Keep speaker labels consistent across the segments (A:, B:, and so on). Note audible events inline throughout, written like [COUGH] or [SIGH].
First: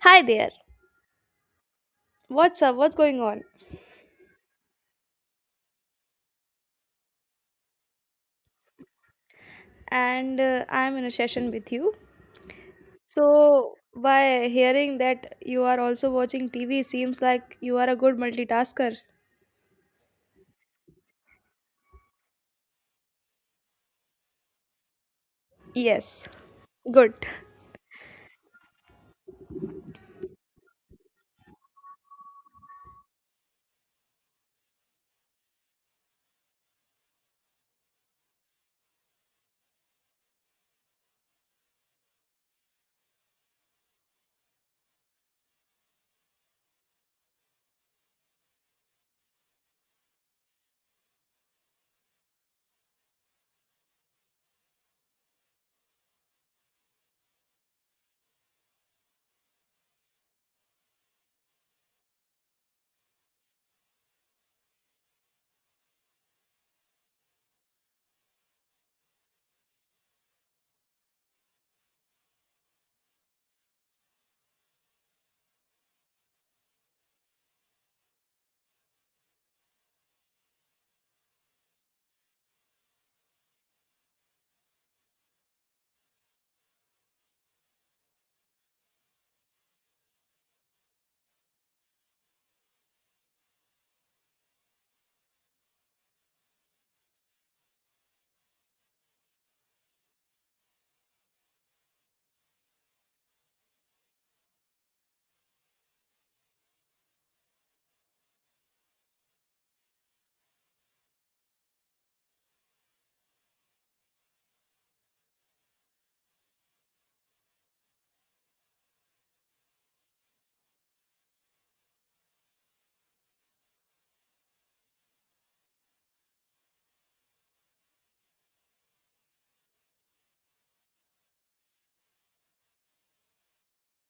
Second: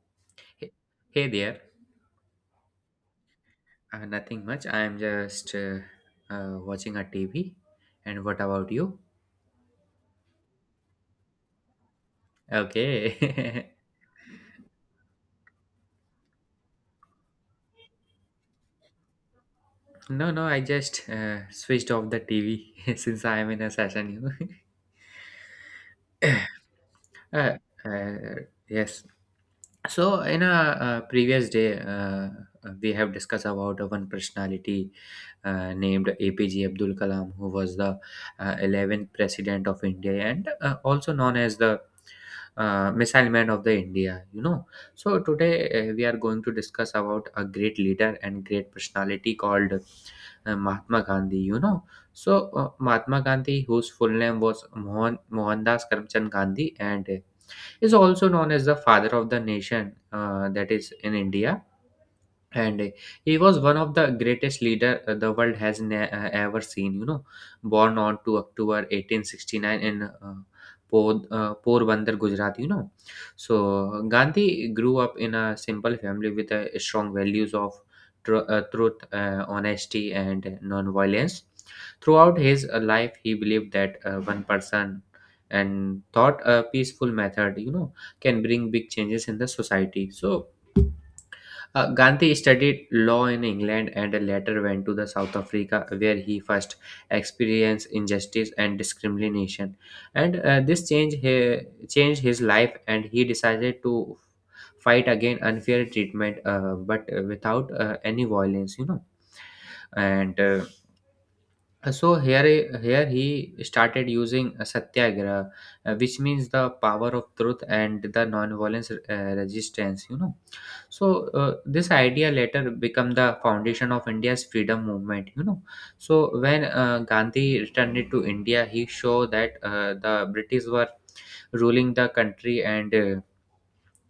A: Hi there.
B: Hey, hey there.
A: What's up? What's going on?
B: Nothing much. I am just watching a TV. And what about you?
A: And I'm in a session with you.
B: Okay.
A: So, by hearing that you are also watching TV, seems like you are a good multitasker.
B: [LAUGHS] No, no. I just switched off the TV [LAUGHS] since I am in a session.
A: Yes. Good.
B: Know. [LAUGHS] Yes. So in a, previous day, we have discussed about one personality named APJ Abdul Kalam, who was the 11th president of India, and also known as the missile man of the India. So today we are going to discuss about a great leader and great personality called Mahatma Gandhi. So Mahatma Gandhi, whose full name was Mohandas Karamchand Gandhi, and is also known as the father of the nation, that is, in India. And he was one of the greatest leader the world has ever seen, born on to October 1869 in Porbandar, Gujarat. So Gandhi grew up in a simple family with strong values of truth, honesty, and non-violence. Throughout his life, he believed that one person and thought a peaceful method can bring big changes in the society. So Gandhi studied law in England and later went to the South Africa, where he first experienced injustice and discrimination. And changed his life, and he decided to fight again unfair treatment, but without any violence. And So here, here he started using satyagraha, which means the power of truth and the non-violence resistance. So this idea later become the foundation of India's freedom movement. So when Gandhi returned to India, he showed that the British were ruling the country, and uh,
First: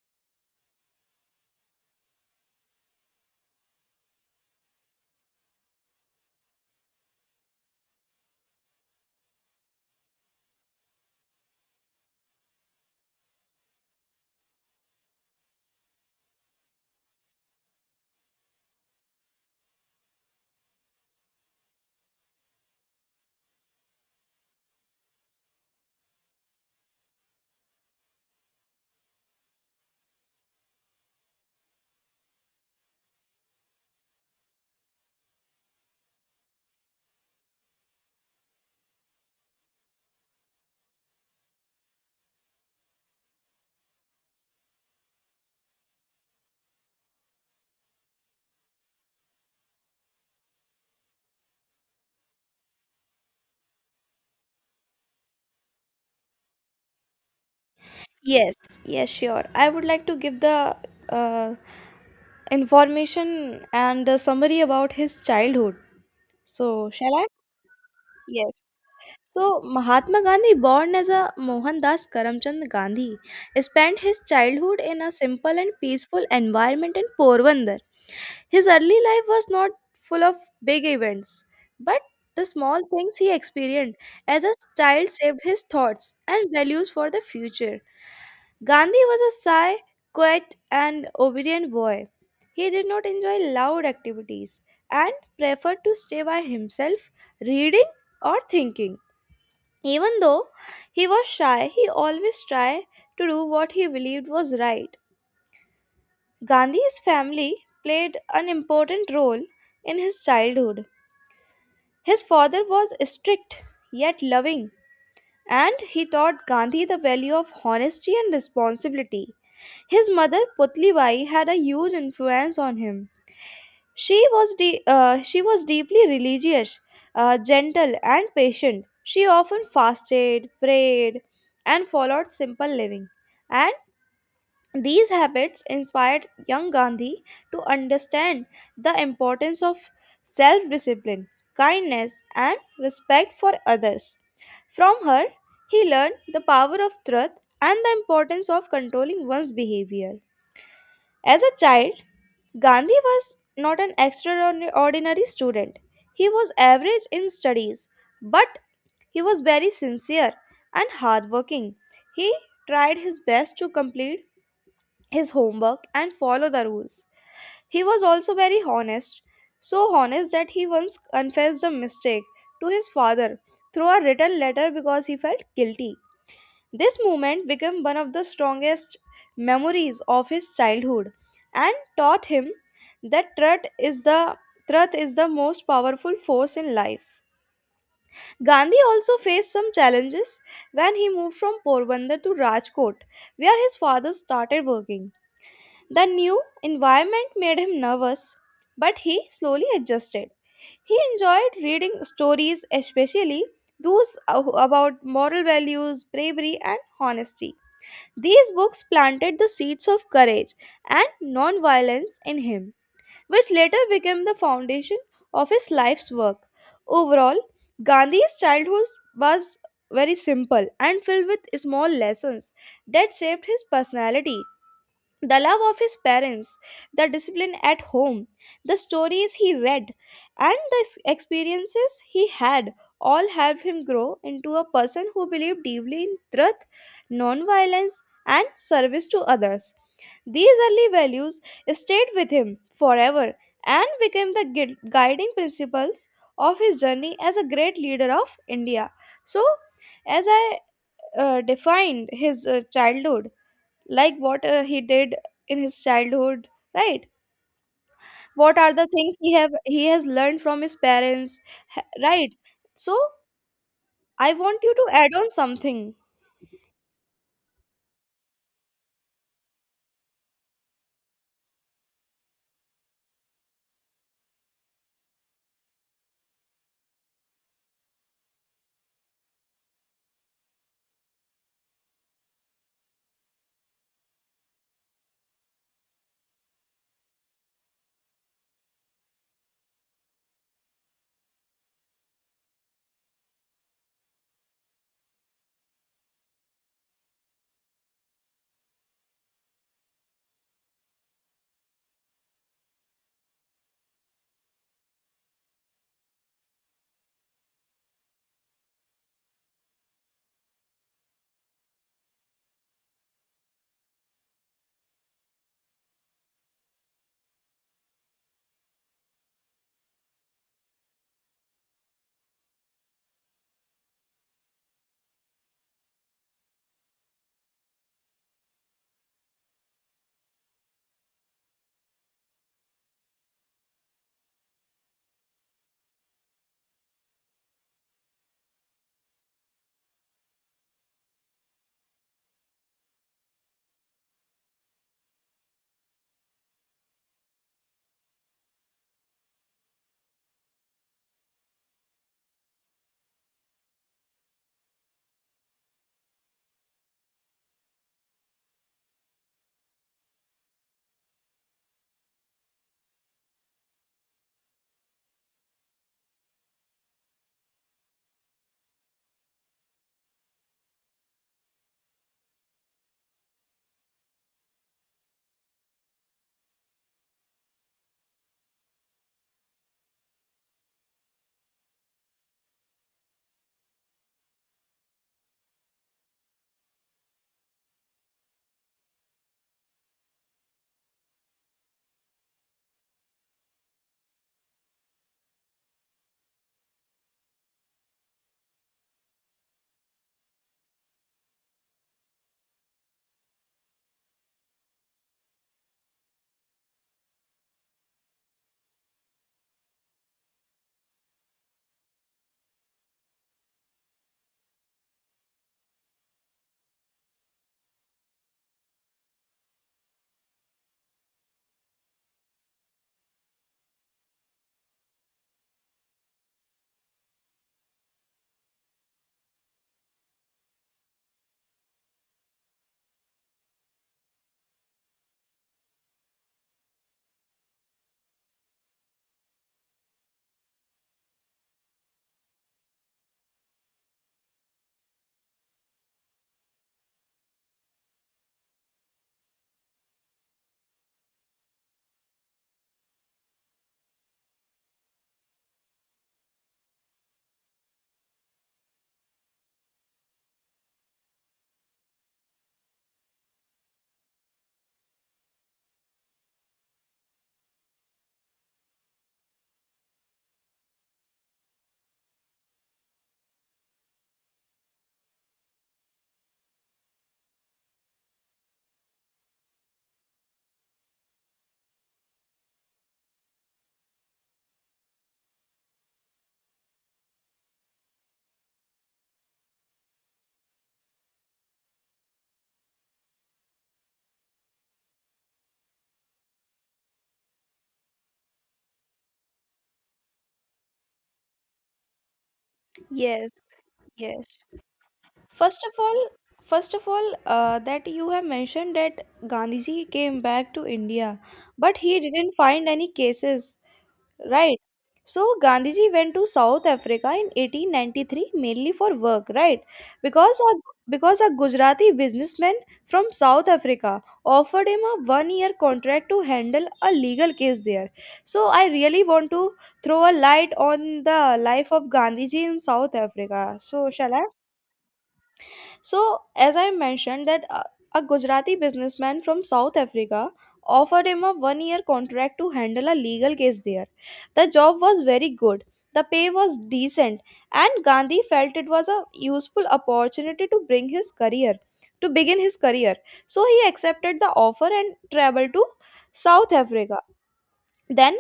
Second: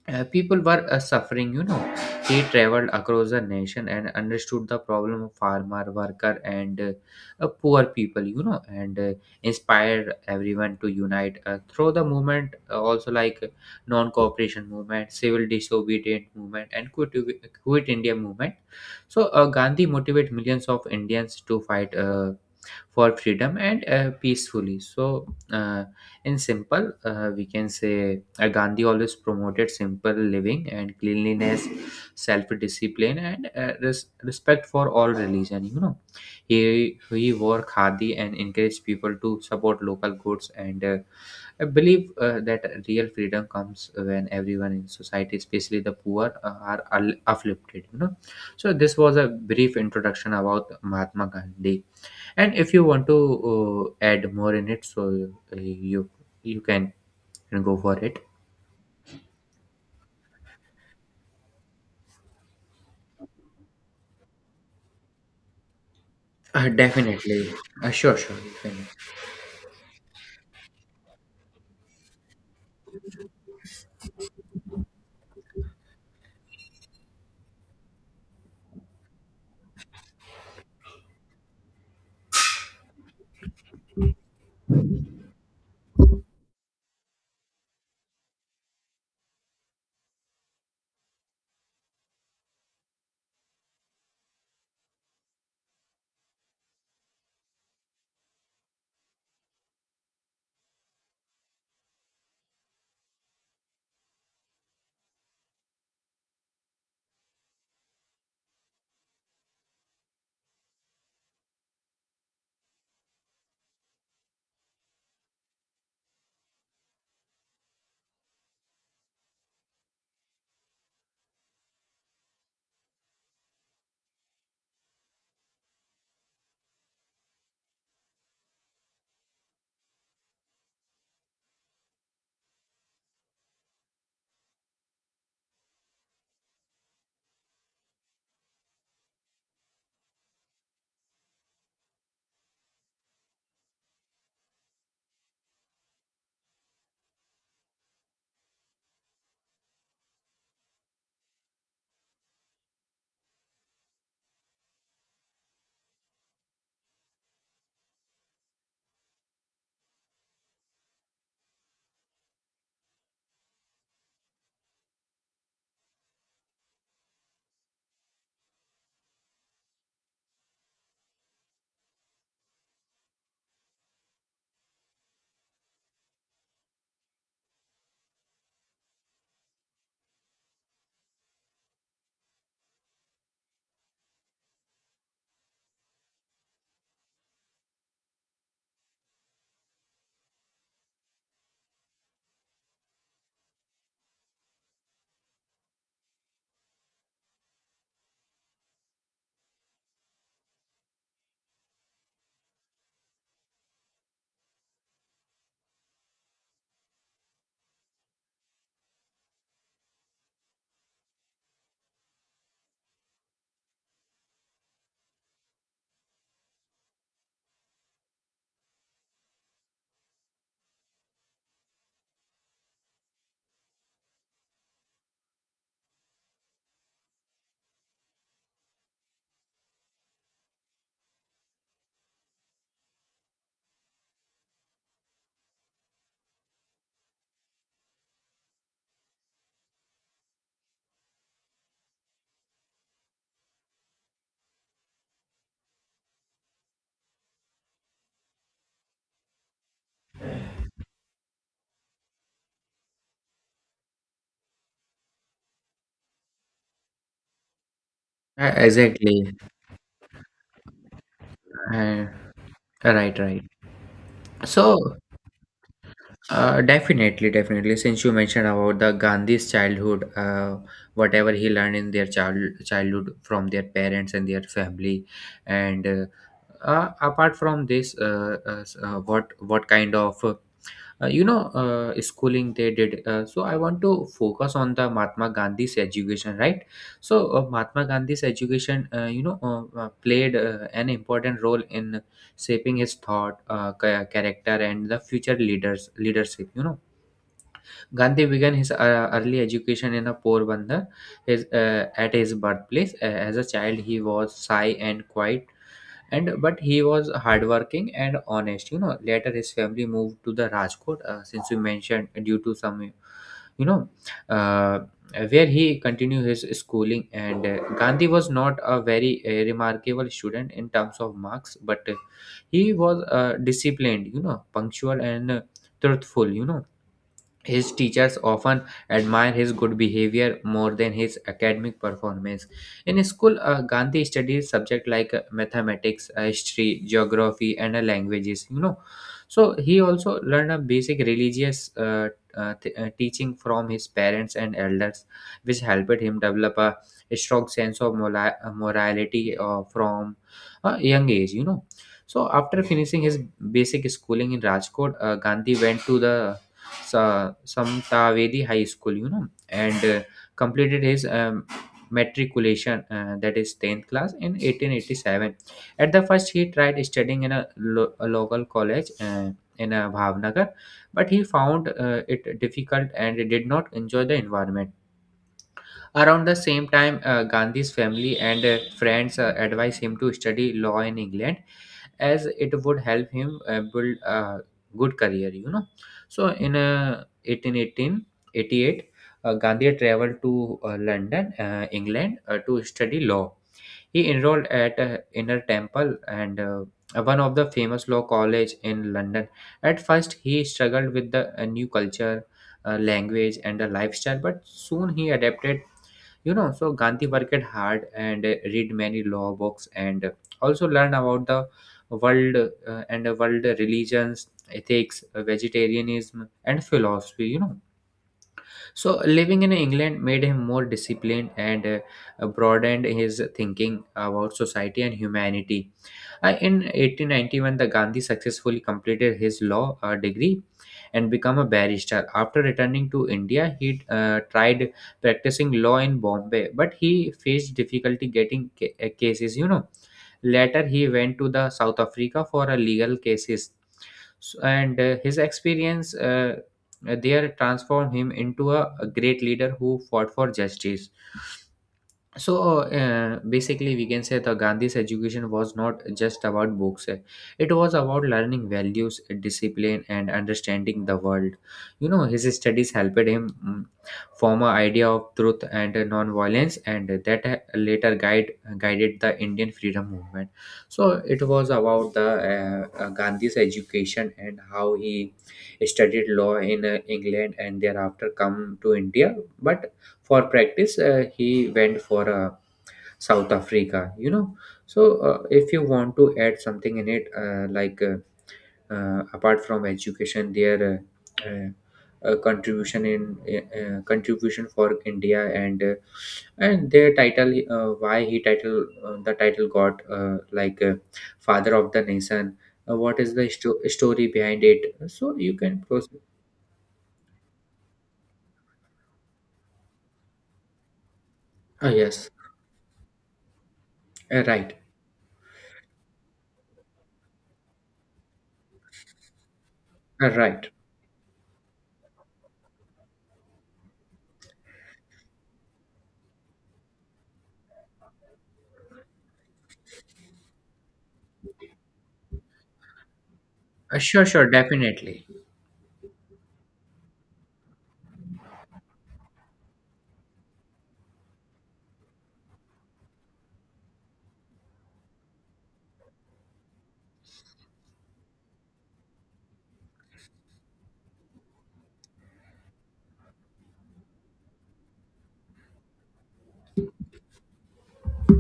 B: uh, people were suffering. He traveled across the nation and understood the problem of farmer worker and poor people, and inspired everyone to unite through the movement, also like non-cooperation movement, civil disobedience movement, and quit india movement. So gandhi motivated millions of indians to fight for freedom, and peacefully. So, in simple, we can say Gandhi always promoted simple living and cleanliness, self discipline, and respect for all religion. He wore khadi and encouraged people to support local goods, and I believe that real freedom comes when everyone in society, especially the poor, are uplifted. So this was a brief introduction about Mahatma Gandhi, and if you want to add more in it, so uh, you you can go for it.
A: Yes. Yes, sure. I would like to give the uh, information and the summary about his childhood. So, shall I?
B: Definitely. Sure, you
A: Yes.
B: can.
A: So, Mahatma Gandhi, born as a Mohandas Karamchand Gandhi, spent his childhood in a simple and peaceful environment in Porbandar. His early life was not full of big events, but the small things he experienced as a child shaped his thoughts and values for the future. Gandhi was a shy, quiet, and obedient boy. He did not enjoy loud activities and preferred to stay by himself, reading or thinking. Even though he was shy, he always tried to do what he believed was right. Gandhi's family played an important role in his childhood. His father was strict yet loving, and he taught Gandhi the value of honesty and responsibility. His mother Putlibai had a huge influence on him. She was deeply religious, gentle and patient. She often fasted, prayed, and followed simple living. And these habits inspired young Gandhi to understand the importance of self discipline, kindness, and respect for others. From her, he learned the power of truth and the importance of controlling one's behavior. As a child, Gandhi was not an extraordinary student. He was average in studies, but he was very sincere and hardworking. He tried his best to complete his homework and follow the rules. He was also very honest, so honest that he once confessed a mistake to his father through a written letter because he felt guilty. This moment became one of the strongest memories of his childhood and taught him that truth is the most powerful force in life. Gandhi also faced some challenges when he moved from Porbandar to Rajkot, where his father started working. The new environment made him nervous, but he slowly adjusted. He enjoyed reading stories, especially those about moral values, bravery, and honesty. These books planted the seeds of courage and nonviolence in him, which later became the foundation of his life's work. Overall, Gandhi's childhood was very simple and filled with small lessons that shaped his personality, the love of his parents, the discipline at home, the stories he read, and the experiences he had all helped him grow into a person who believed deeply in truth, non-violence, and service to others. These early values stayed with him forever and became the guiding principles of his journey as a great leader of India. So, as I defined his childhood, like what he did in his childhood, right? What are the things he
B: Exactly.
A: have he has learned from his parents?
B: uh,
A: Right. So
B: right right
A: I want you to
B: So
A: add on something.
B: definitely, definitely, since you mentioned about the gandhi's childhood, whatever he learned in their childhood from their parents and their family. And apart from this, what kind of schooling they did, so I want to focus on the mahatma gandhi's education, right? So mahatma gandhi's education, played an important role in shaping his thought, character, and the future leaders leadership. Gandhi began his early education in a poor bandar, his at his birthplace. As a child he was shy and quiet, and but he was hardworking and honest. Later his family moved to the rajkot, since we mentioned, due to some, you know uh, where he continued his schooling, and gandhi was not a very remarkable student in terms of marks, but he was disciplined, punctual, and truthful. His teachers often admired his good behavior more than his academic performance. In school, Gandhi studied subjects like mathematics, history, geography, and languages. So he also learned a basic religious teaching from his parents and elders, which helped him develop a strong sense of morality from a young age. So after finishing his basic schooling in Rajkot, Gandhi went to the Samtavedi High School, and completed his matriculation, that is 10th class, in 1887. At the first, he tried studying in a, a local college in Bhavnagar, but he found it difficult and did not enjoy the environment. Around the same time, Gandhi's family and friends advised him to study law in England, as it would help him build a good career. So in eighteen eighteen eighty eight, gandhi traveled to london, england, to study law. He enrolled at inner temple, and one of the famous law college in london. At first he struggled with the new culture, language, and the lifestyle, but soon he adapted. So gandhi worked hard and read many law books, and also learn about the world and the world religions, ethics, vegetarianism, and philosophy. So, living in England made him more disciplined and broadened his thinking about society and humanity. In 1891, the Gandhi successfully completed his law degree and become a barrister. After returning to India, he tried practicing law in Bombay, but he faced difficulty getting cases. Later, he went to the South Africa for a legal cases. And his experience there transformed him into a great leader who fought for justice. So basically we can say the gandhi's education was not just about books, it was about learning values, discipline, and understanding the world. His studies helped him form an idea of truth and non-violence, and that later guided the indian freedom movement. So it was about the gandhi's education, and how he studied law in england, and thereafter come to india, but for practice he went for south africa. So if you want to add something in it, like apart from education, their contribution in contribution for india, and their title, why he title the title got, father of the nation, what is the
A: Yes.
B: story
A: Yes.
B: behind it? So you can
A: first of all
B: proceed.
A: first of all that you have mentioned that Gandhiji came back to India,
B: Ah
A: but he
B: yes.
A: didn't find any cases.
B: Right.
A: Right. So Gandhiji went to south africa in 1893 mainly for work, right? because a,
B: Right.
A: because a Gujarati businessman from South Africa offered him a 1 year contract to handle a legal case there. So I really want to throw a light on the life of Gandhiji in South Africa.
B: uh,
A: So
B: sure
A: shall I?
B: sure definitely.
A: So, as I mentioned, that a Gujarati businessman from South Africa offered him a 1 year contract to handle a legal case there. The job was very good, the pay was decent, and Gandhi felt it was a useful opportunity to bring his career, to begin his career. So, he accepted the offer and traveled to South Africa. Then,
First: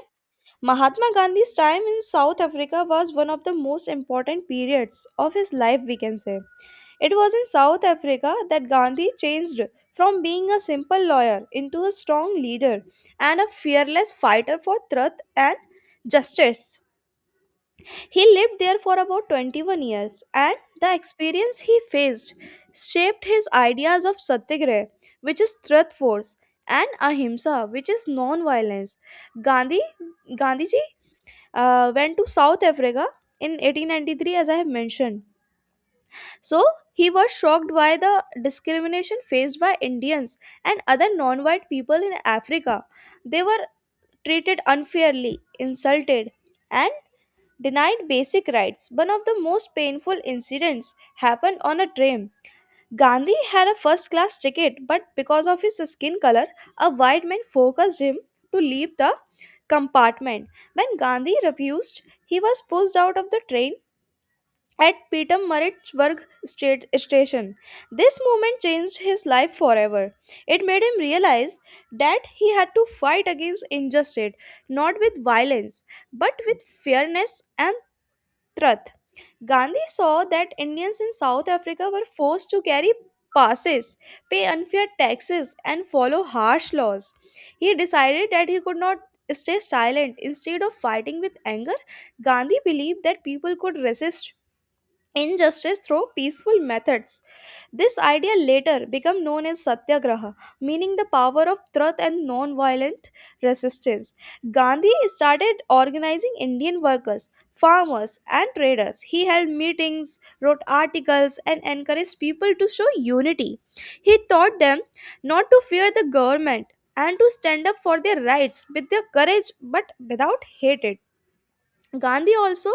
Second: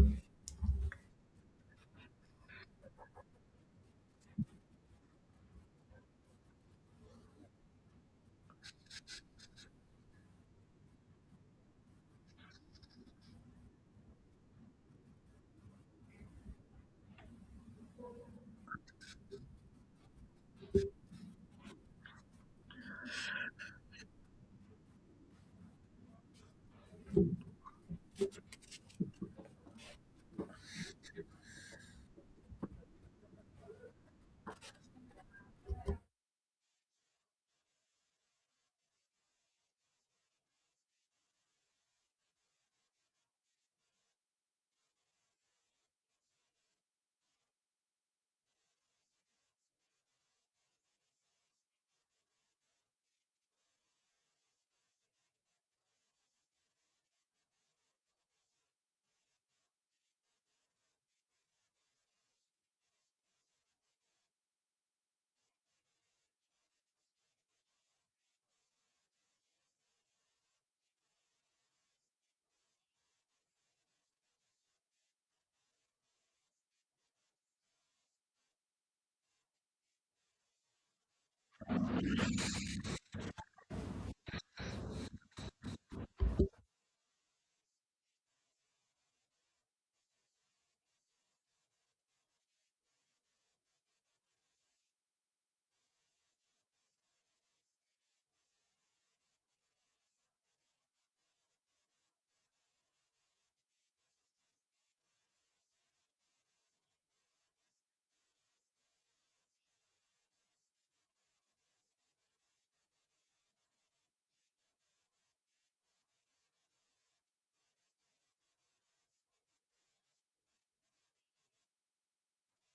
A: Mahatma Gandhi's time in South Africa was one of the most important periods of his life, we can say. It was in South Africa that Gandhi changed from being a simple lawyer into a strong leader and a fearless fighter for truth and justice. He lived there for about 21 years, and the experience he faced shaped his ideas of satyagraha, which is truth force, and ahimsa, which is non-violence. Gandhi, Gandhiji went to South Africa in 1893, as I have mentioned, so he was shocked by the discrimination faced by Indians and other non white people in Africa. They were treated unfairly, insulted, and denied basic rights. One of the most painful incidents happened on a train. Gandhi had a first class ticket, but because of his skin color, a white man forced him to leave the compartment. When Gandhi refused, he was pushed out of the train at Pietermaritzburg state station. This moment changed his life forever. It made him realize that he had to fight against injustice, not with violence, but with fairness and truth. Gandhi saw that Indians in South Africa were forced to carry passes, pay unfair taxes, and follow harsh laws. He decided that he could not stay silent. Instead of fighting with anger, Gandhi believed that people could resist injustice through peaceful methods. This idea later became known as satyagraha, meaning the power of truth and non-violent resistance. Gandhi started organizing Indian workers, farmers, and traders. He held meetings, wrote articles, and encouraged people to show unity. He taught them not to fear the government and to stand up for their rights with their courage but without hatred. Gandhi also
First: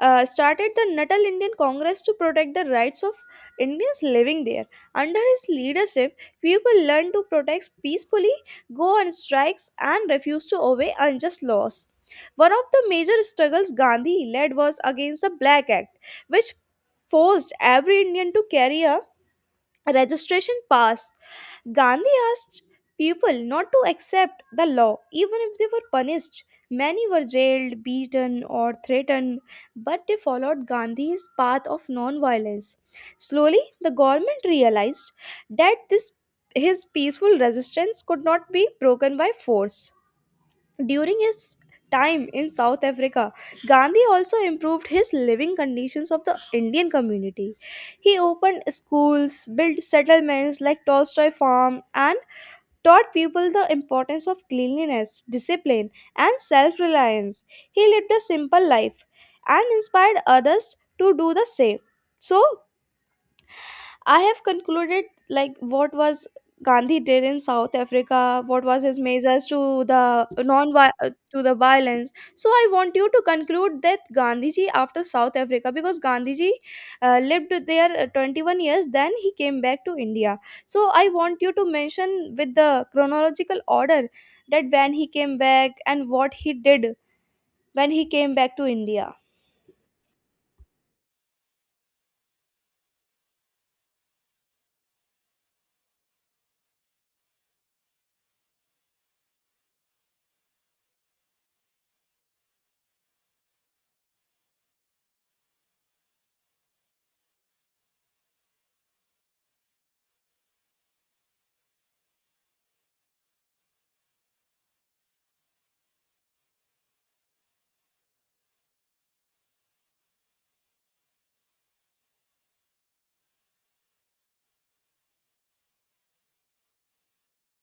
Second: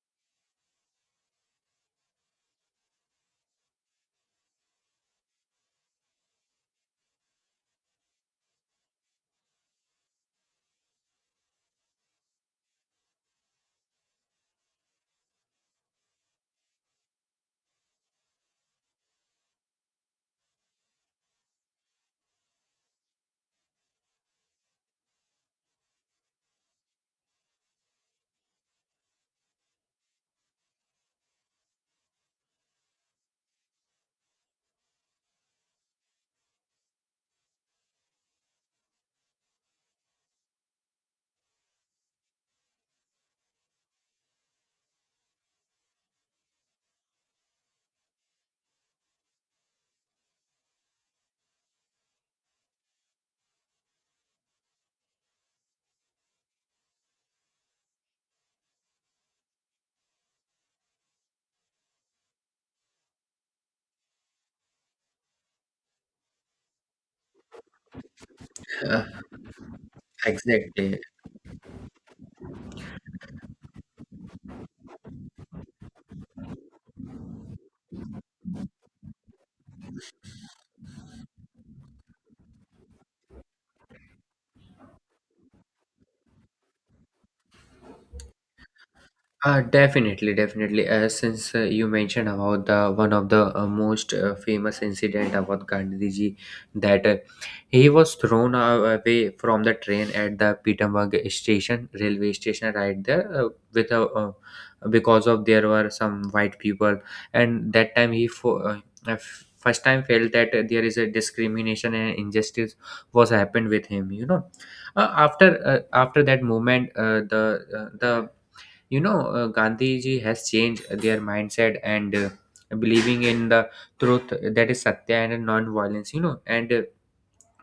A: started the Natal Indian Congress to protect the rights of Indians living there. Under his leadership, people learned to protest peacefully, go on strikes, and refuse to obey unjust laws. One of the major struggles Gandhi led was against the Black Act, which forced every Indian to carry a registration pass. Gandhi asked people not to accept the law even if they were punished. Many were jailed, beaten, or threatened, but they followed Gandhi's path of non-violence. Slowly, the government realized that this his peaceful resistance could not be broken by force. During his time in South Africa, Gandhi also improved his living conditions of the Indian community. He opened schools, built settlements like Tolstoy Farm, and taught people the importance of cleanliness, discipline, and self reliance. He lived a simple life and inspired others to do the same. So, I have concluded like what was Gandhi did in South Africa, what was his
B: Uh,
A: measures to the
B: Exactly.
A: violence. So I want you to conclude that Gandhiji after South Africa, because Gandhiji lived there 21 years, then he came back to India. So I want you to mention with the chronological order that when he came back and what he did when he came back to India.
B: Definitely, definitely, since you mentioned about the one of the most famous incident about Gandhiji, that he was thrown away from the train at the Peterborough station, railway station, right there, with a because of there were some white people, and that time he uh, first time felt that there is a discrimination and injustice was happened with him. After after that moment, the gandhiji has changed their mindset, and believing in the truth, that is satya and non-violence. You know and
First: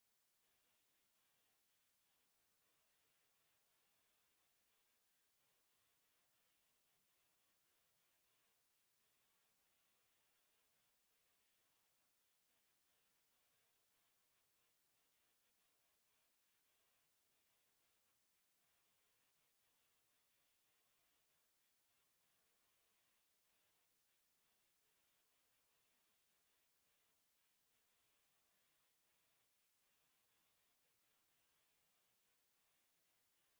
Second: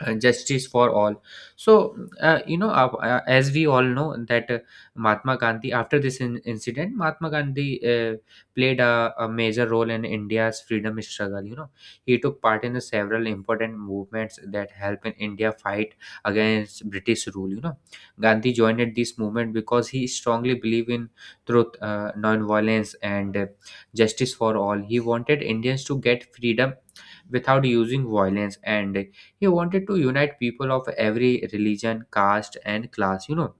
B: Justice for all. So as we all know that mahatma gandhi, after this incident, mahatma gandhi uh, played a major role in india's freedom struggle. He took part in the several important movements that helped in india fight against british rule. Gandhi joined this movement because he strongly believed in truth, non-violence, and justice for all. He wanted indians to get freedom without using violence, and he wanted to unite people of every religion, caste, and class.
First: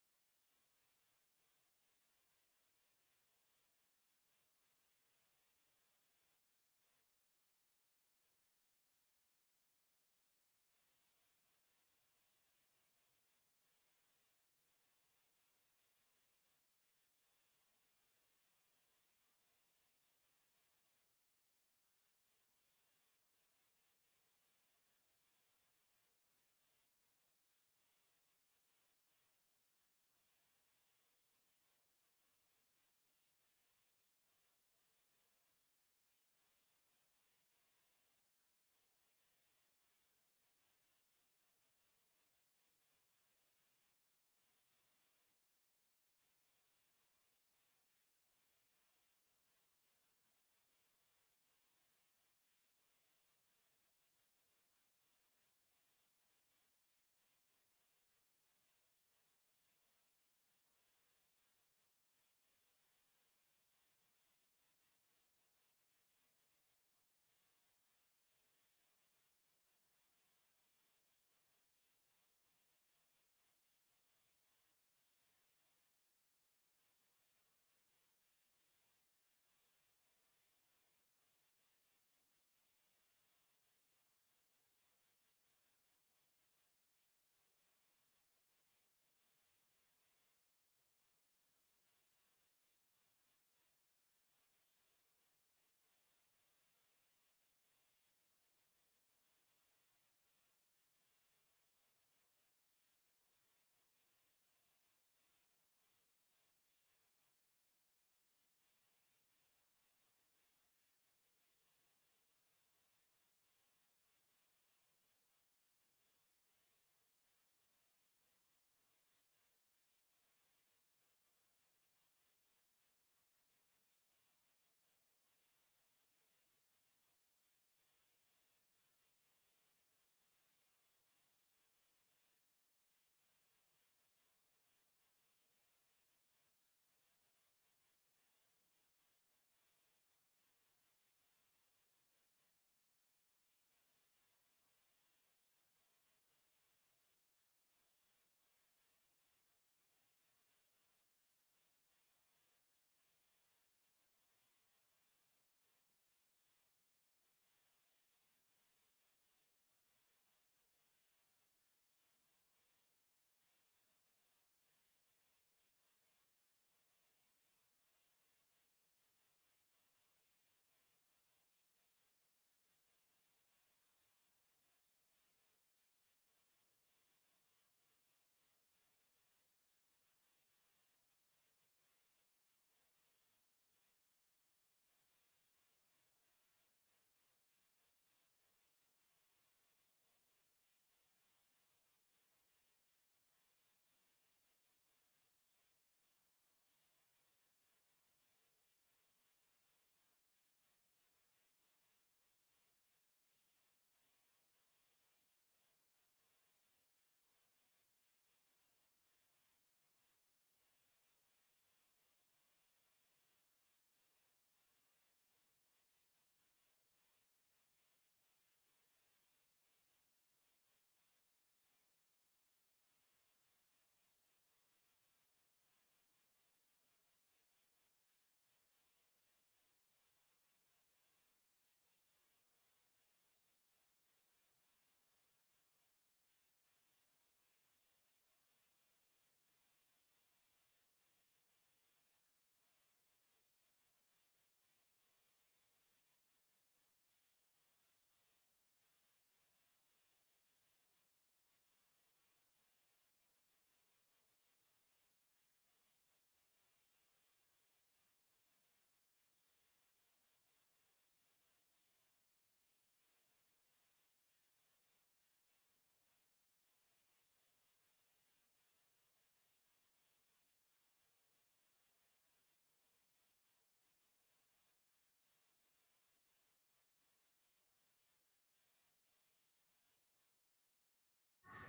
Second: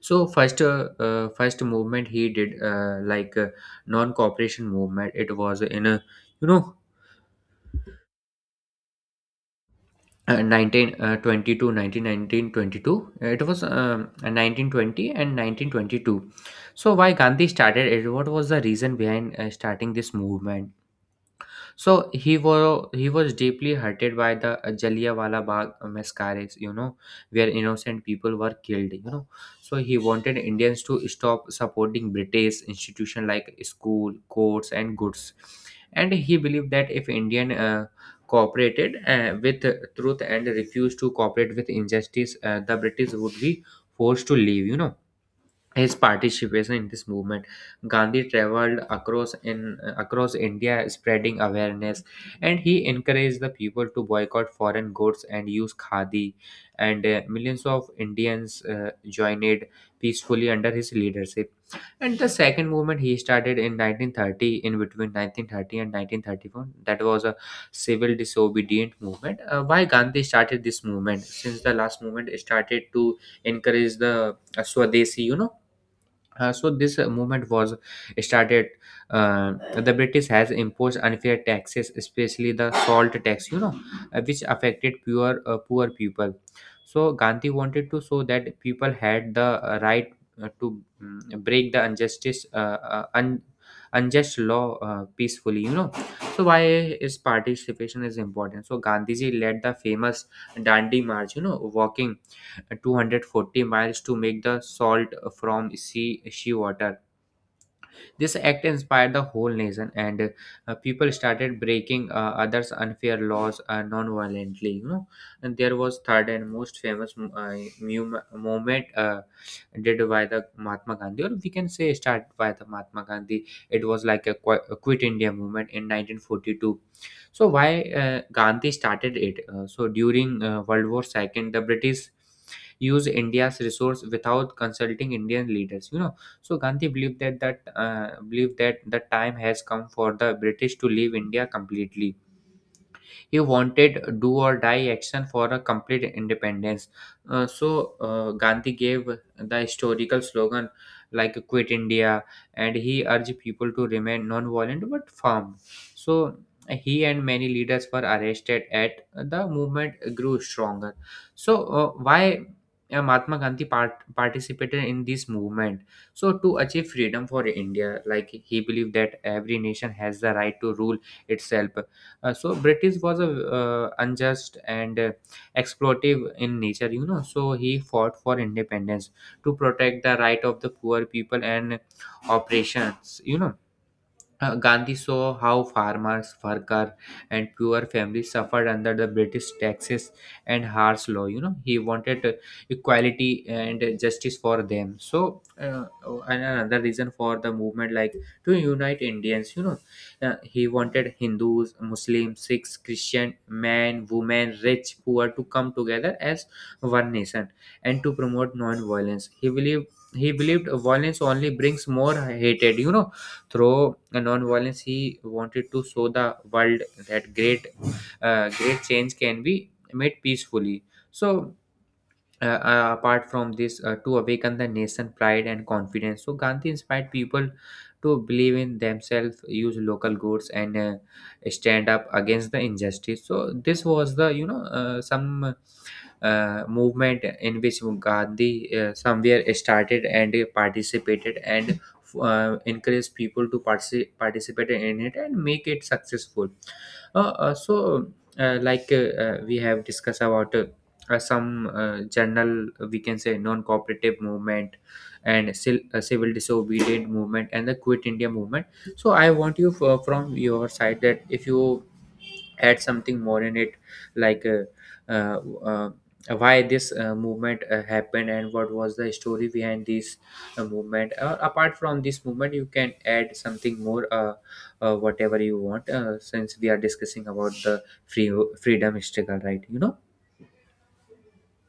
B: So first, first movement he did, non-cooperation movement. It was in a, you know. 1922, it was, 1920 and 1922. So why gandhi started it, what was the reason behind starting this movement? So he was deeply hurted by the Jallianwala Bagh massacres, where innocent people were killed. So he wanted Indians to stop supporting British institutions like school, courts, and goods, and he believed that if Indian cooperated with truth and refused to cooperate with injustice, the British would be forced to leave, you know his participation in this movement gandhi traveled across india spreading awareness, and he encouraged the people to boycott foreign goods and use khadi. And millions of indians joined peacefully under his leadership. And the second movement he started in 1930, in between 1930 and 1931, that was a civil disobedient movement. Why gandhi started this movement? Since the last movement started to encourage the swadeshi, you know, so this movement was started. The British has imposed unfair taxes, especially the salt tax, you know, which affected poor people. So Gandhi wanted to show that people had the right to break the injustice, uh, un, unjust law peacefully, you know. So why is participation is important? So Gandhiji led the famous Dandi March, you know, walking 240 miles to make the salt from seawater. This act inspired the whole nation, and people started breaking others' unfair laws non-violently. You know, and there was third and most famous movement did by the Mahatma Gandhi, or we can say start by the Mahatma Gandhi. It was like a, a quit India movement in 1942. So why Gandhi started it? So during World War Second, the British used India's resource without consulting Indian leaders. You know so Gandhi believed that the time has come for the British to leave India completely. He wanted do or die action for a complete independence. Gandhi gave the historical slogan like "Quit India," and he urged people to remain non-violent but firm. So he and many leaders were arrested at the movement grew stronger. So why mahatma gandhi participated in this movement? So to achieve freedom for india, like, he believed that every nation has the right to rule itself. So British was a unjust and exploitive in nature, you know. So he fought for independence to protect the right of the poor people and operations, you know. Gandhi saw how farmers, worker, and poor families suffered under the British taxes and harsh law. You know, he wanted equality and justice for them. So, and another reason for the movement, like, to unite Indians. You know, he wanted Hindus, Muslims, Sikhs, Christian, men, women, rich, poor to come together as one nation and to promote non-violence. He believed violence only brings more hatred. You know through a non-violence he wanted to show the world that great change can be made peacefully. So uh, uh, apart from this, to awaken the nation pride and confidence, so gandhi inspired people to believe in themselves, use local goods, and stand up against the injustice. So this was the, you know, some movement in which Gandhi somewhere started and he participated, and encouraged people to participate in it and make it successful. Uh, uh, so, uh, like uh, we have discussed about some general, we can say, non-cooperative movement, and civil, civil disobedient movement, and the Quit India movement. So, I want you from your side that if you add something more in it, like uh, uh, why this movement happened and what was the story behind this movement. Apart from this movement you can add something more, whatever you want, since we are discussing about the freedom struggle, right, you know.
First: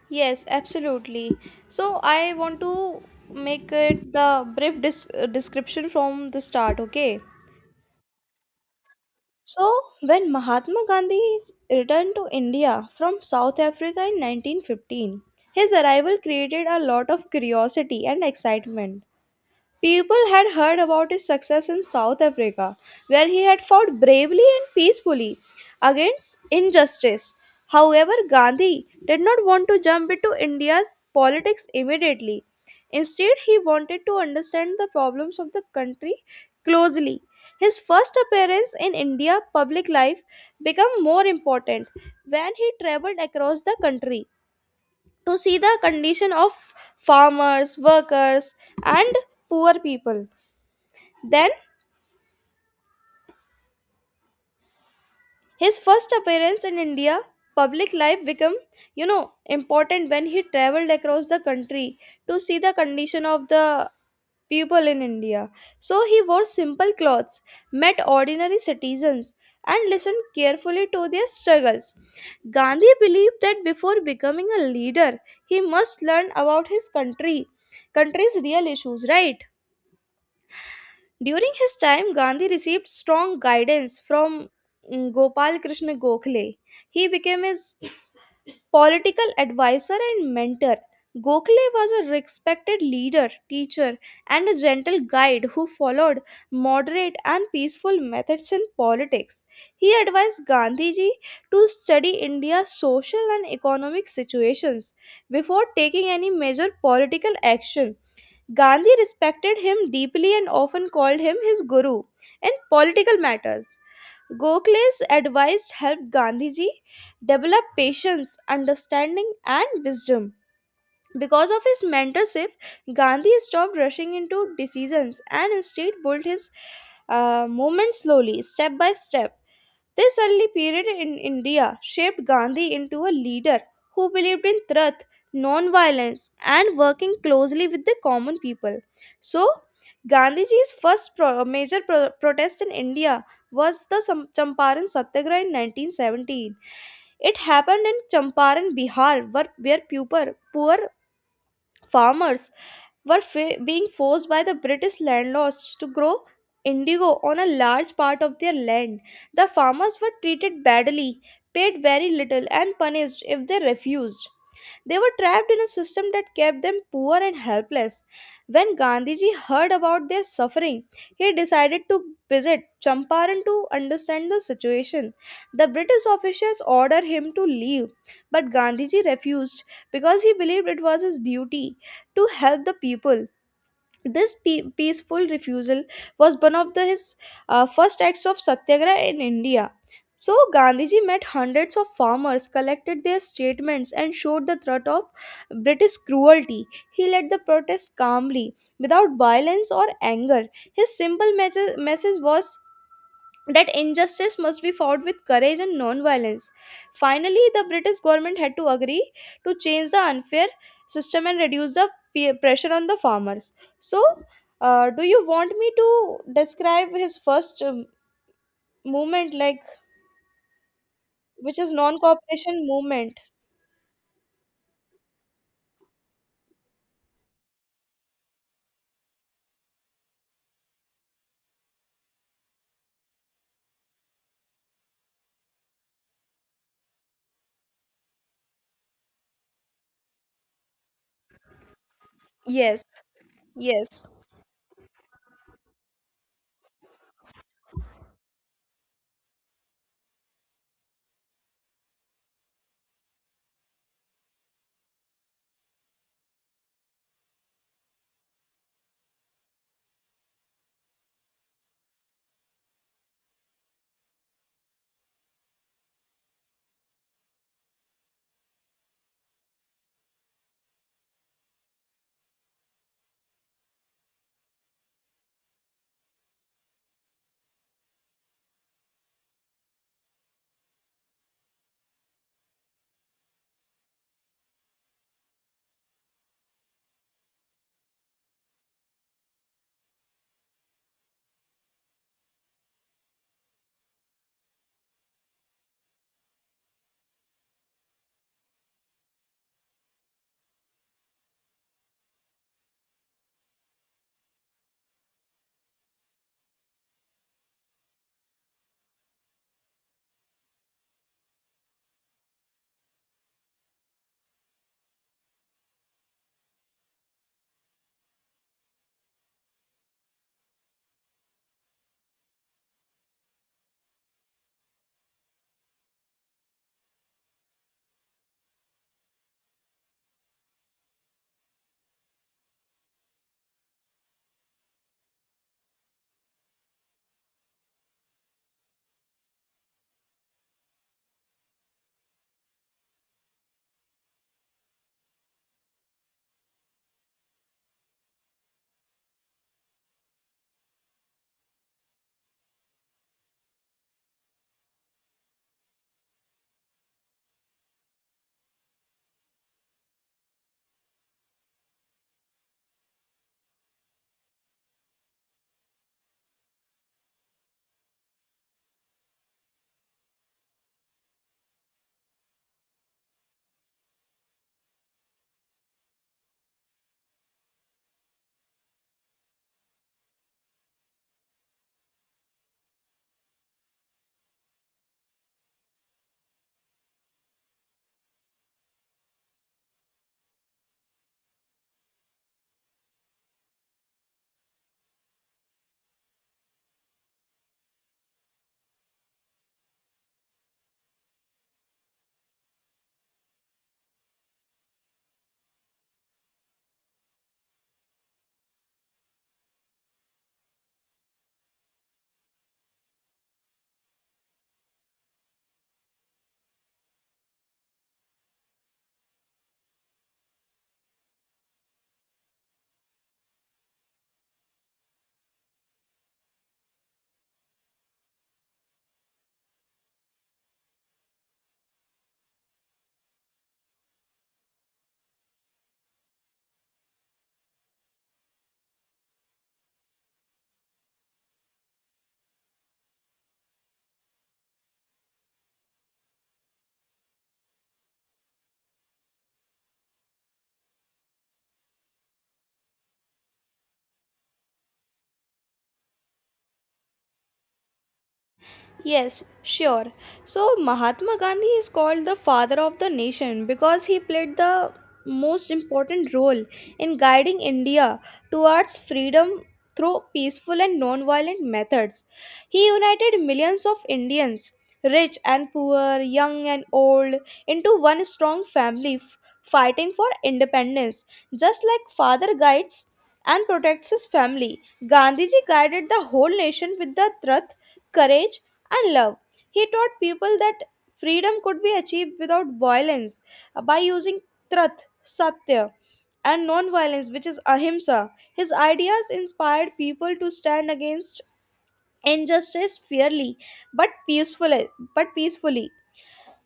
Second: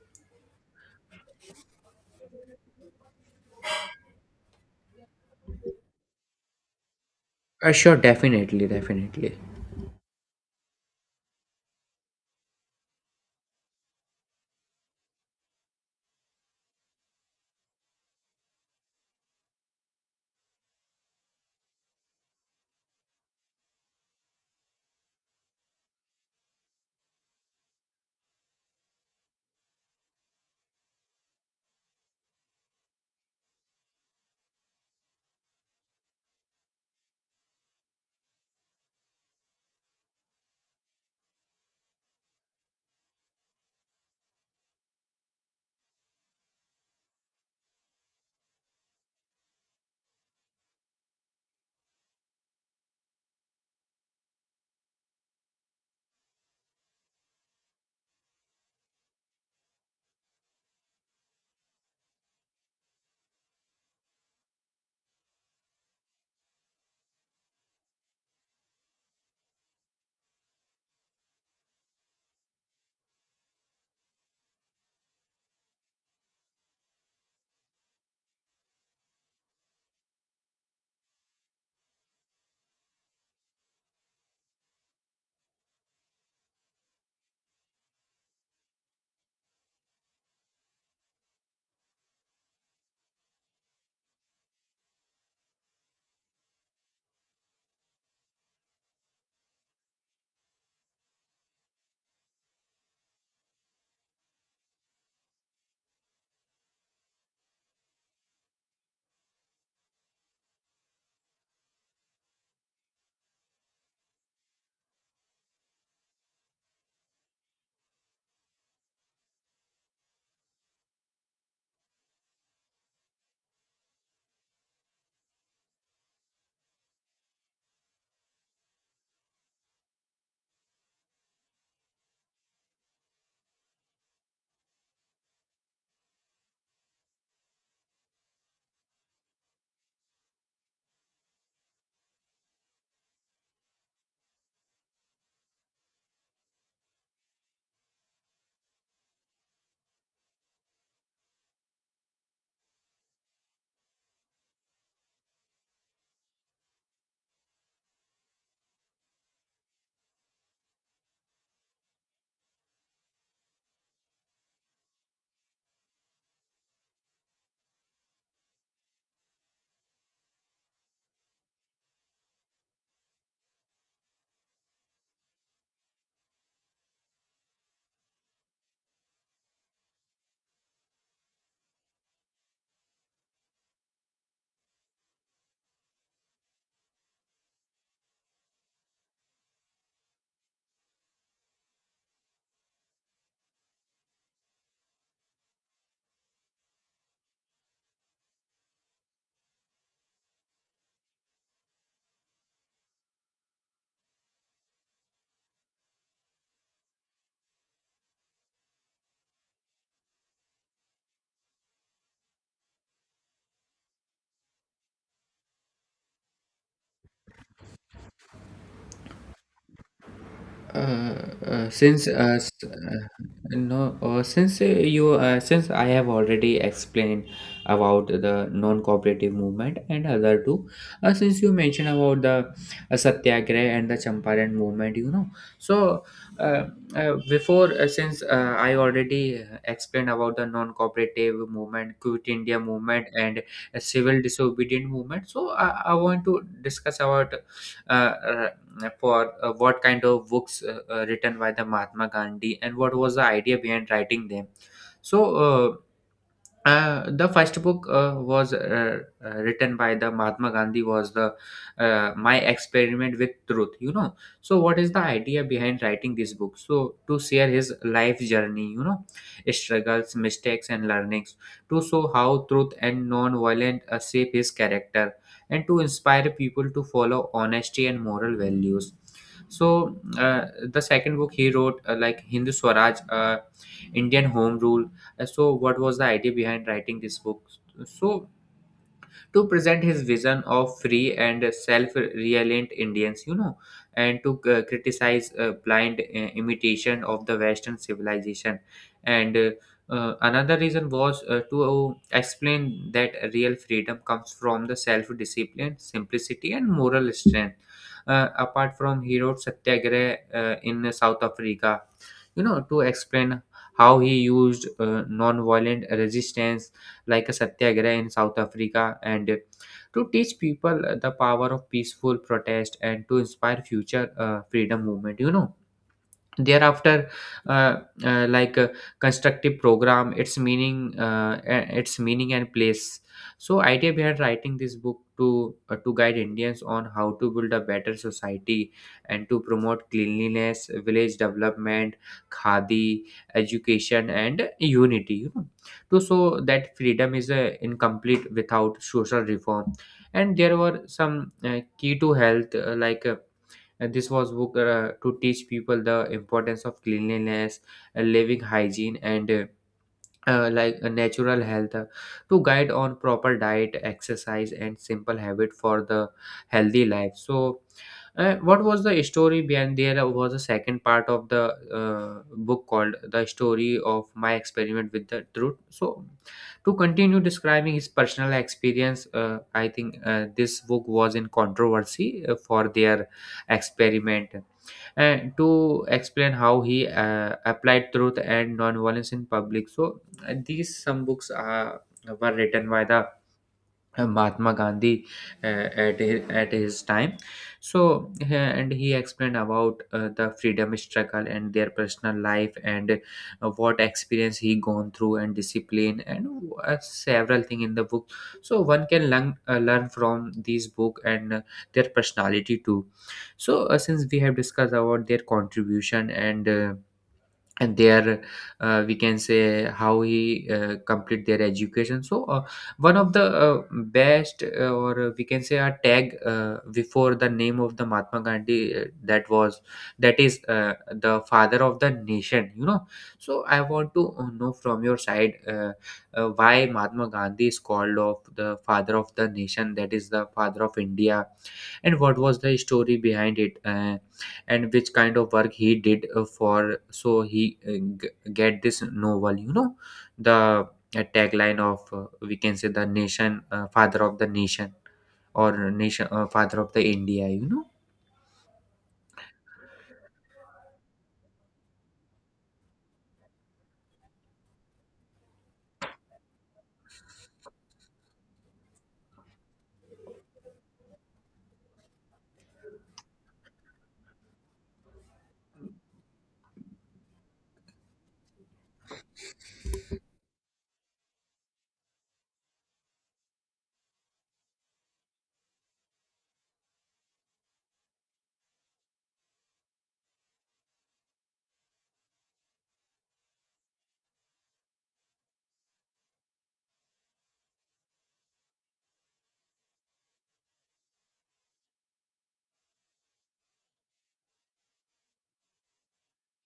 A: Yes, absolutely. So I want to make it the brief description from the start, okay?
B: Sure, definitely, definitely.
A: So when Mahatma Gandhi returned to India from South Africa in 1915, his arrival created a lot of curiosity and excitement. People had heard about his success in South Africa, where he had fought bravely and peacefully against injustice. However, Gandhi did not want to jump into India's politics immediately. Instead, he wanted to understand the problems of the country closely. His first appearance in India public life became more important when he traveled across the country to see the condition of farmers, workers, and poor people. Then his first appearance in India public life became, important when he traveled across the country to see the condition of the people in India. So he wore simple clothes, met ordinary citizens, and listened carefully to their struggles. Gandhi believed that before becoming a leader, he must learn about his country, country's real issues, right? During his time, Gandhi received strong guidance from Gopal Krishna Gokhale. He became his political advisor and mentor. Gokhale was a respected leader, teacher, and a gentle guide who followed moderate and peaceful methods in politics. He advised Gandhiji to study India's social and economic situations before taking any major political action. Gandhi respected him deeply and often called him his guru in political matters. Gokhale's advice helped Gandhiji develop patience, understanding, and wisdom. Because of his mentorship, Gandhi stopped rushing into decisions and instead built his movement slowly, step by step. This early period in India shaped Gandhi into a leader who believed in truth, non-violence, and working closely with the common people. So, Gandhiji's first major protest in India was the Champaran Satyagraha in 1917. It happened in Champaran, Bihar, where poor farmers were being forced by the British landlords to grow indigo on a large part of their land. The farmers were treated badly, paid very little, and punished if they refused. They were trapped in a system that kept them poor and helpless. When Gandhiji heard about their suffering, he decided to visit Champaran to understand the situation. The British officials ordered him to leave, but Gandhiji refused because he believed it was his duty to help the people. Peaceful refusal was his first acts of satyagraha in India. So Gandhiji met hundreds of farmers, collected their statements, and showed the threat of British cruelty. He led the protest calmly, without violence or anger. His simple message was that injustice must be fought with courage and non-violence. Finally, the British government had to agree to change the unfair system and reduce the peer pressure on the farmers. So, do you want me to describe his first movement, like
B: Uh,
A: which is
B: since s-
A: non-cooperation movement?
B: no since you Since I have already explained about the non-cooperative movement and other two, since you mentioned about the satyagraha and the champaran movement, you know, so uh, before since I already explained about the non-cooperative movement, quit india
A: Yes,
B: movement, and
A: yes.
B: civil disobedient movement, so I want to discuss about uh, uh, for what kind of books written by the Mahatma Gandhi and what was the idea behind writing them. So. The first book was written by the Mahatma Gandhi was the My Experiment with Truth. You know, so what is the idea behind writing this book? So to share his life journey, you know, struggles, mistakes, and learnings, to show how truth and non-violence shape his character, and to inspire people to follow honesty and moral values. So the second book he wrote, like Hindu Swaraj, Indian Home Rule. So, what was the idea behind writing this book? So, to present his vision of free and self-reliant Indians, you know, and to criticize blind imitation of the Western civilization. And another reason was to explain that real freedom comes from the self-discipline, simplicity, and moral strength. Apart from Hero Satyagraha in South Africa, you know, to explain how he used non-violent resistance like a satyagraha in south africa, and to teach people the power of peaceful protest, and to inspire future freedom movement, you know. Thereafter uh, like a constructive program, its meaning, its meaning and place. So idea behind writing this book, to guide indians on how to build a better society, and to promote cleanliness, village development, khadi, education, and unity, you know, to show that freedom is incomplete without social reform. And there were some key to health, and this was book to teach people the importance of cleanliness, living hygiene, and like a natural health, to guide on proper diet, exercise, and simple habit for the healthy life. So what was the story behind, there was a second part of the book called the story of my experiment with the truth. So to continue describing his personal experience, I think this book was in controversy for their experiment, and to explain how he applied truth and nonviolence in public. So these some books were written by the Mahatma Gandhi at his time. So and he explained about the freedom struggle and their personal life and what experience he gone through, and discipline, and several thing in the book. So one can learn learn from these book and their personality too. So since we have discussed about their contribution and and their, we can say how he complete their education. So one of the best or we can say a tag before the name of the mahatma gandhi, that is the father of the nation, you know. So I want to know from your side, why mahatma gandhi is called of the father of the nation, that is the father of india, and what was the story behind it, and which kind of work he did for so he get this novel, you know, the tagline of, we can say, the nation father of the nation, or nation father of the india, you know.
A: Yes, sure. So Mahatma Gandhi is called the father of the nation because he played the most important role in guiding India towards freedom through peaceful and non-violent methods. He united millions of Indians, rich and poor, young and old, into one strong family, fighting for independence, just like father guides and protects his family. Gandhiji guided the whole nation with the truth, courage, and love. He taught people that freedom could be achieved without violence by using truth, satya, and non violence, which is ahimsa. His ideas inspired people to stand against injustice fairly but peacefully.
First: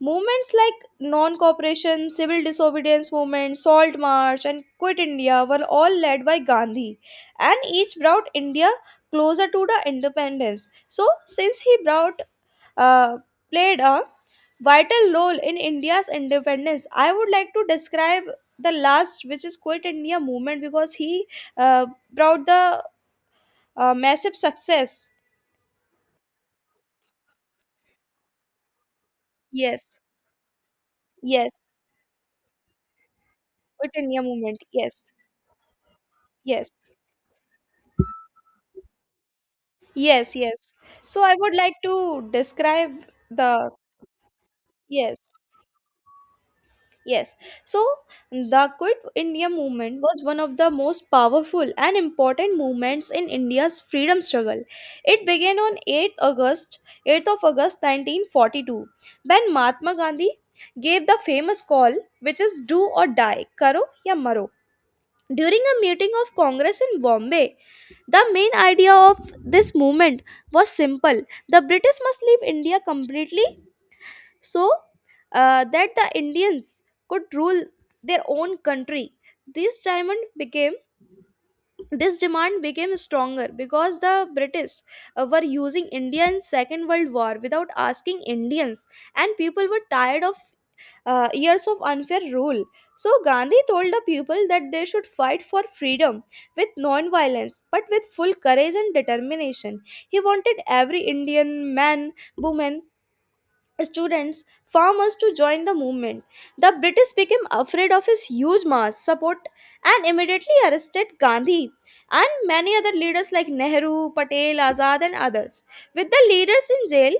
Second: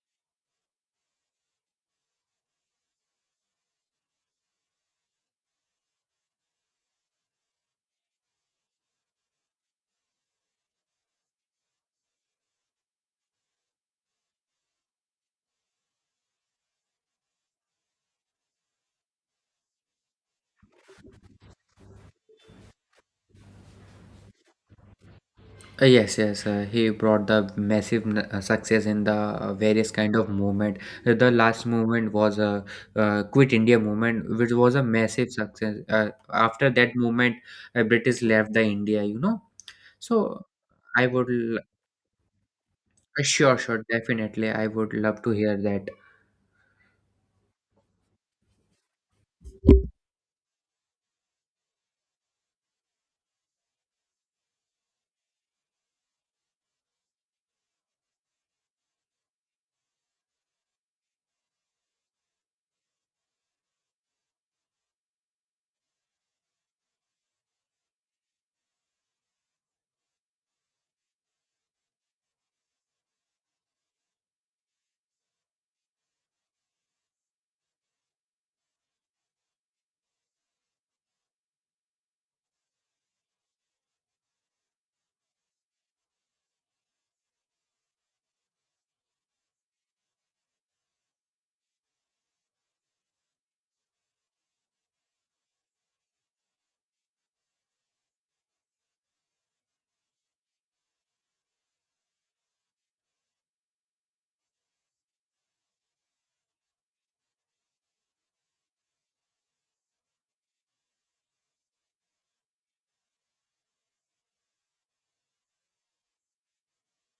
A: Movements like non cooperation, civil disobedience movement, Salt March, and Quit India were all led by Gandhi, and each brought India closer to the independence. So, since he brought uh, played a vital role in India's independence, I would like to describe the last, which is Quit India movement, because he uh, brought the massive success.
B: Yes, yes. He brought the massive success in the various
A: Yes,
B: kind of movement. The
A: yes,
B: last movement was a Quit India
A: Quit India
B: movement, which
A: movement.
B: was a
A: Yes,
B: massive success. After
A: yes.
B: that movement, British left the India. You know,
A: Yes,
B: so
A: yes.
B: I
A: So
B: would
A: I would like to describe
B: sure,
A: the
B: sure, definitely. I would love to
A: yes,
B: hear that.
A: yes. So the Quit India movement was one of the most powerful and important movements in India's freedom struggle. It began on 8th of August 1942, when Mahatma Gandhi gave the famous call which is do or die, karo ya maro. During a meeting of Congress in Bombay, the main idea of this movement was simple: the British must leave India completely so that the Indians could rule their own country. This diamond became this demand became stronger because the British were using India in Second World War without asking Indians, and people were tired of years of unfair rule. So Gandhi told the people that they should fight for freedom with non-violence, but with full courage and determination. He wanted every Indian man, woman, students, farmers to join the movement. The British became afraid of his huge mass support and immediately arrested Gandhi and many other leaders like Nehru, Patel, Azad, and others. With the leaders in jail,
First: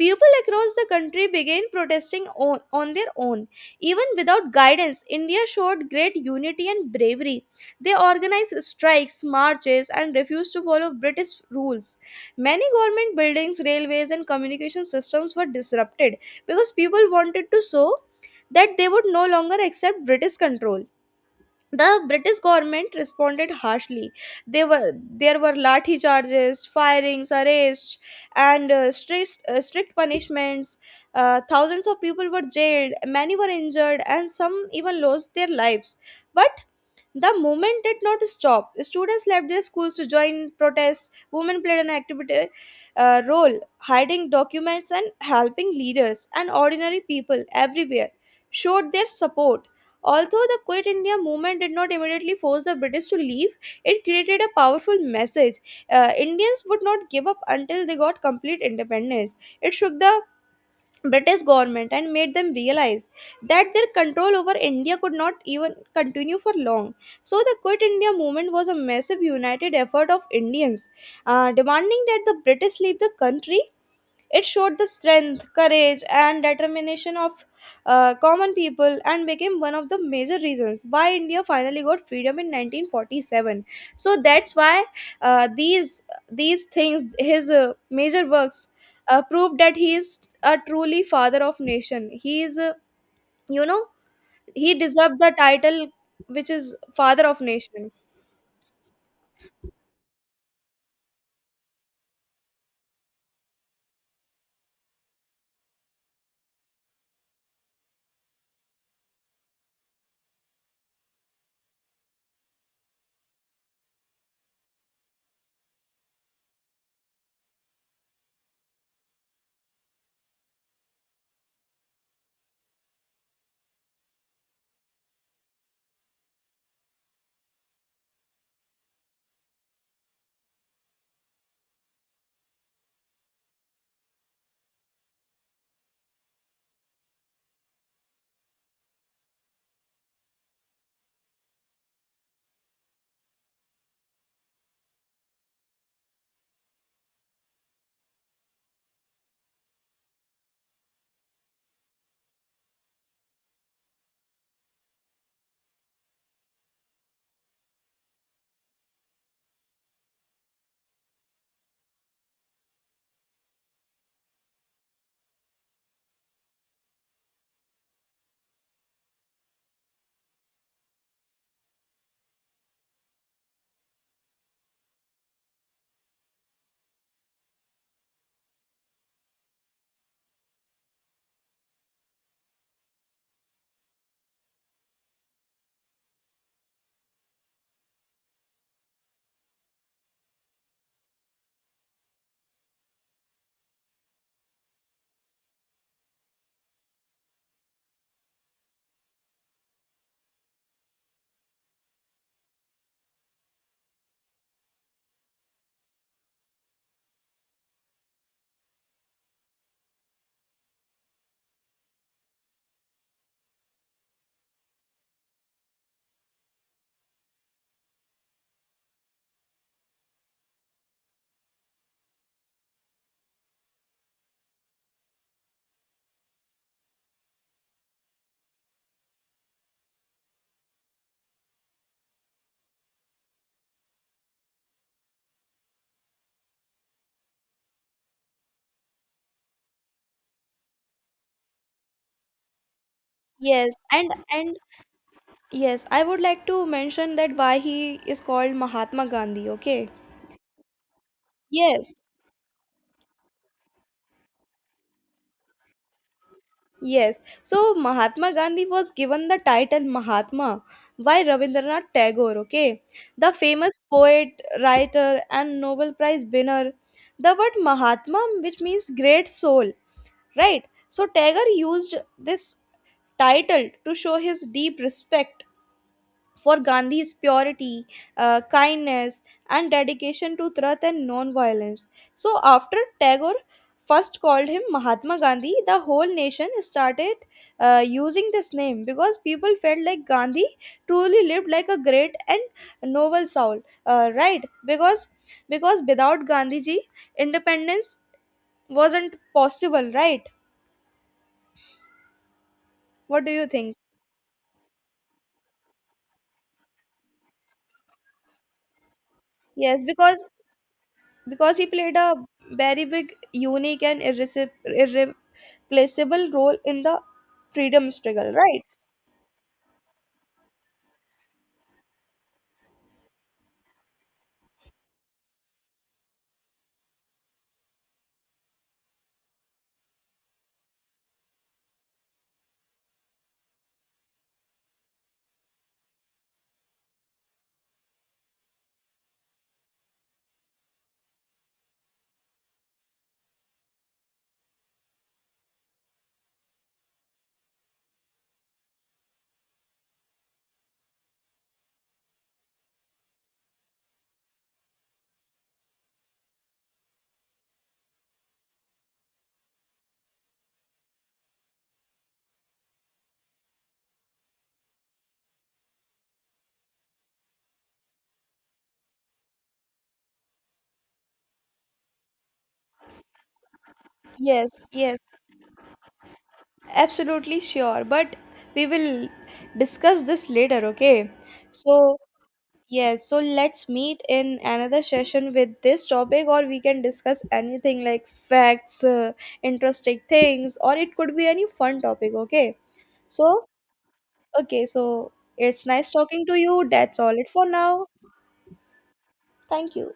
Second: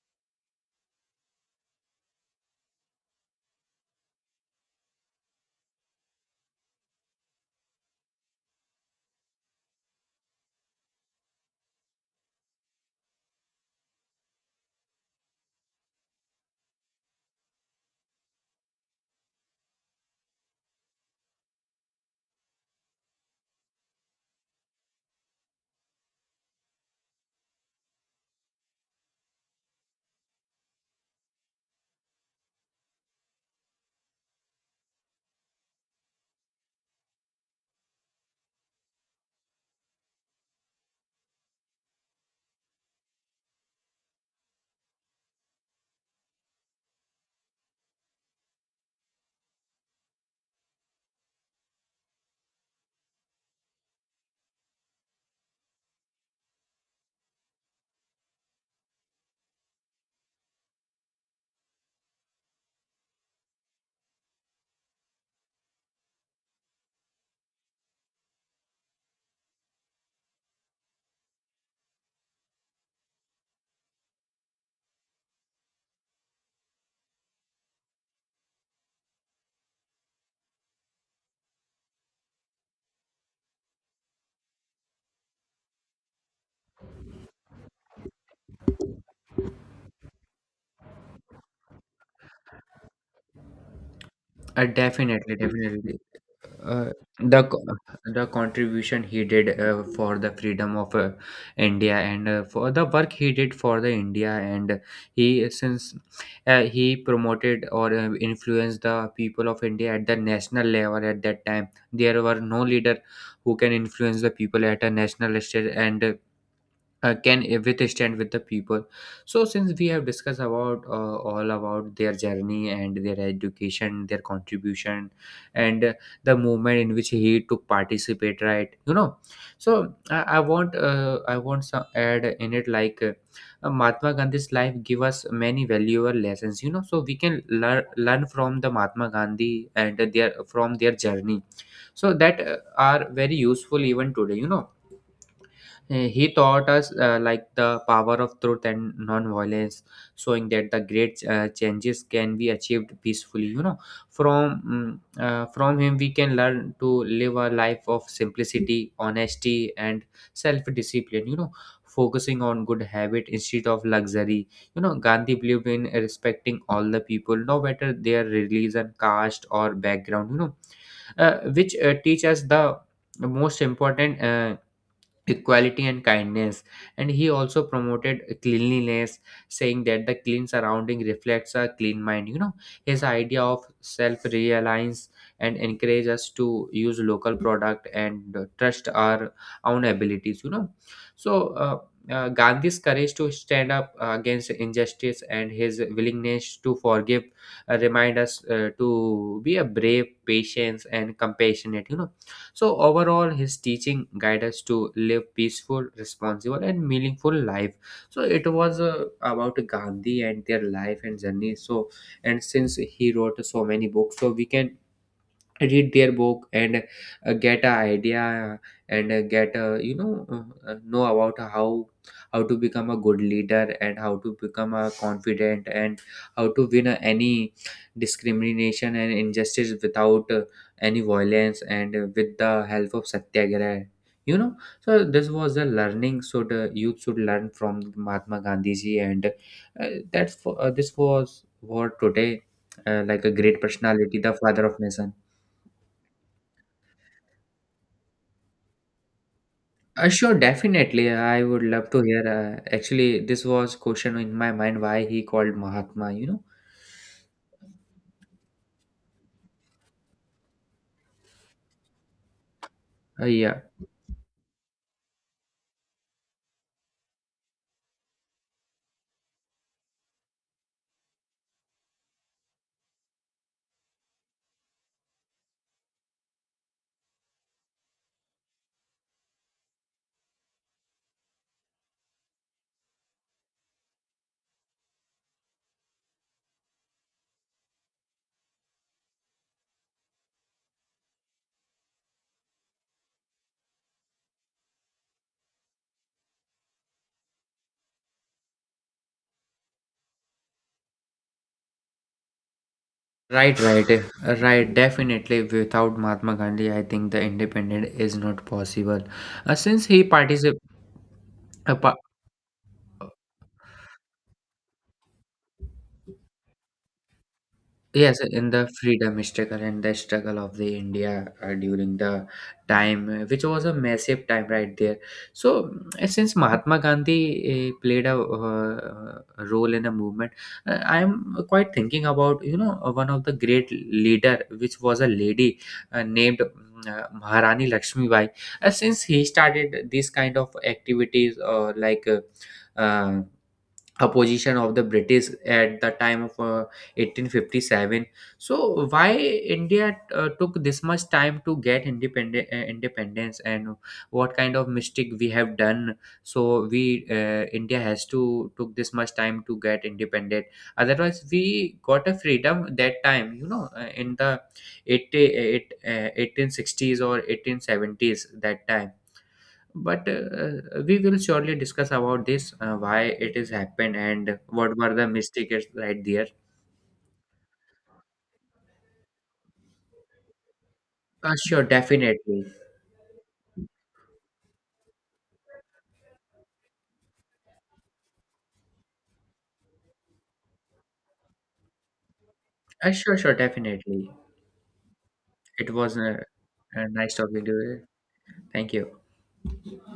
A: people across the country began protesting on their own. Even without guidance, India showed great unity and bravery. They organized strikes, marches, and refused to follow British rules. Many government buildings, railways, and communication systems were disrupted because people wanted to show that they would no longer accept British control. The British government responded harshly. There were lathi charges, firings, arrests, and strict punishments. Thousands of people were jailed, many were injured, and some even lost their lives. But the movement did not stop. Students left their schools to join protests. Women played an activity role, hiding documents and helping leaders, and ordinary people everywhere showed their support. Although the Quit India movement did not immediately force the British to leave, it created a powerful message. Indians would not give up until they got complete independence. It shook the British government and made them realize that their control over India could not even continue for long. So, the Quit India movement was a massive united effort of Indians demanding that the British leave the country. It showed the strength, courage, and determination of common people and became one of the major reasons why India finally got freedom in 1947. So that's why uh, these these things, his major works, proved that he is a truly father of nation. He is, you know, he deserved the
B: Definitely,
A: title
B: definitely.
A: which is
B: Uh,
A: father of
B: the co-
A: nation.
B: the contribution he did for the freedom of India, and for the work he did for the India, and he since he promoted or influenced the people of India at the national level. At that time there were no leader who can influence the people at a national stage, and can withstand with the people. So since we have discussed about all about their journey and their education, their contribution, and the movement in which he took participate, right, you know. So I want, some add in it, like, mahatma gandhi's life give us many valuable lessons, you know, so we can learn from the mahatma gandhi and their, from their journey, so that are very useful even today, you know. Uh, He taught us like the power of truth and non-violence, showing that the great changes can be achieved peacefully. You know, from from him we can learn to live a life of simplicity, honesty, and self-discipline. You know, focusing on good habit instead of luxury. You know, Gandhi believed in respecting all the people, no matter their religion, caste, or background. You know, which teach us the most important. Equality and kindness. And he also promoted cleanliness, saying that the clean surrounding reflects a clean mind, you know. His idea of self reliance and encourage us to use local product and trust our own abilities, you know. So Gandhi's courage to stand up against injustice and his willingness to forgive remind us to be a brave, patient, and compassionate. You know, so, overall, his teaching guide us to live peaceful, responsible, and meaningful life. So, it was about Gandhi and their life and journey. So, and since he wrote so many books, so we can read their book and get an idea, and get you know, know about how to become a good leader, and how to become a confident, and how to win any discrimination and injustice without any violence, and with the help of satyagraha, you know. So this was the learning. So the youth should learn from mahatma gandhi ji, and this was what today, like a great
A: Yes, and
B: personality, the
A: and
B: father of nation.
A: yes, I would like to mention that why he is called Mahatma Gandhi. Okay.
B: Sure, definitely. I would love
A: Yes,
B: to hear. Actually, this was question in my mind why he called Mahatma. You know,
A: yes. So Mahatma Gandhi was given the title Mahatma by Rabindranath Tagore, okay? The
B: yeah,
A: famous poet, writer, and Nobel Prize winner. The word Mahatma, which means great soul, right? So Tagore used this title to show his deep respect for Gandhi's purity, kindness, and dedication to truth and non-violence. So after Tagore first called him Mahatma Gandhi, the whole nation started using this name because people felt like Gandhi truly lived like a great and noble soul, right? Because without Gandhiji, independence wasn't possible, right? What do you
B: right,
A: think?
B: right. Right. Definitely, without Mahatma Gandhi, I think the independence is not possible.
A: Yes,
B: Since he
A: because
B: participated.
A: because he played a very big, unique, and irreplaceable role in the freedom
B: Yes,
A: struggle,
B: in
A: right?
B: the freedom struggle and the struggle of the India during the time, which was a massive time right there. So, since Mahatma Gandhi played a role in a movement, I am quite thinking about, you know, one of the great leader, which was a lady named Maharani Lakshmi Bai. Since he started these kind of activities, or like. Uh, Opposition of the british at the time of 1857. So why india took this much time to get independent independence, and what kind of mistake we have done, so we, india has to took this much time to get independent. Otherwise we got a freedom that time, you know, in the 1860s or 1870s, that time. But we will surely discuss about this, why it is happened and
A: Yes,
B: what were
A: yes,
B: the mistakes right there.
A: absolutely sure. But we will discuss this later, okay?
B: Uh, sure,
A: So,
B: definitely.
A: yes, so let's meet in another session with this topic, or we can discuss anything like facts, interesting things, or it could be any fun topic, okay?
B: Uh, sure, sure,
A: So,
B: definitely.
A: okay, so it's
B: It
A: nice
B: was
A: talking to you. That's all
B: nice
A: it
B: talking
A: for
B: to you.
A: now.
B: Thank you.
A: Thank you.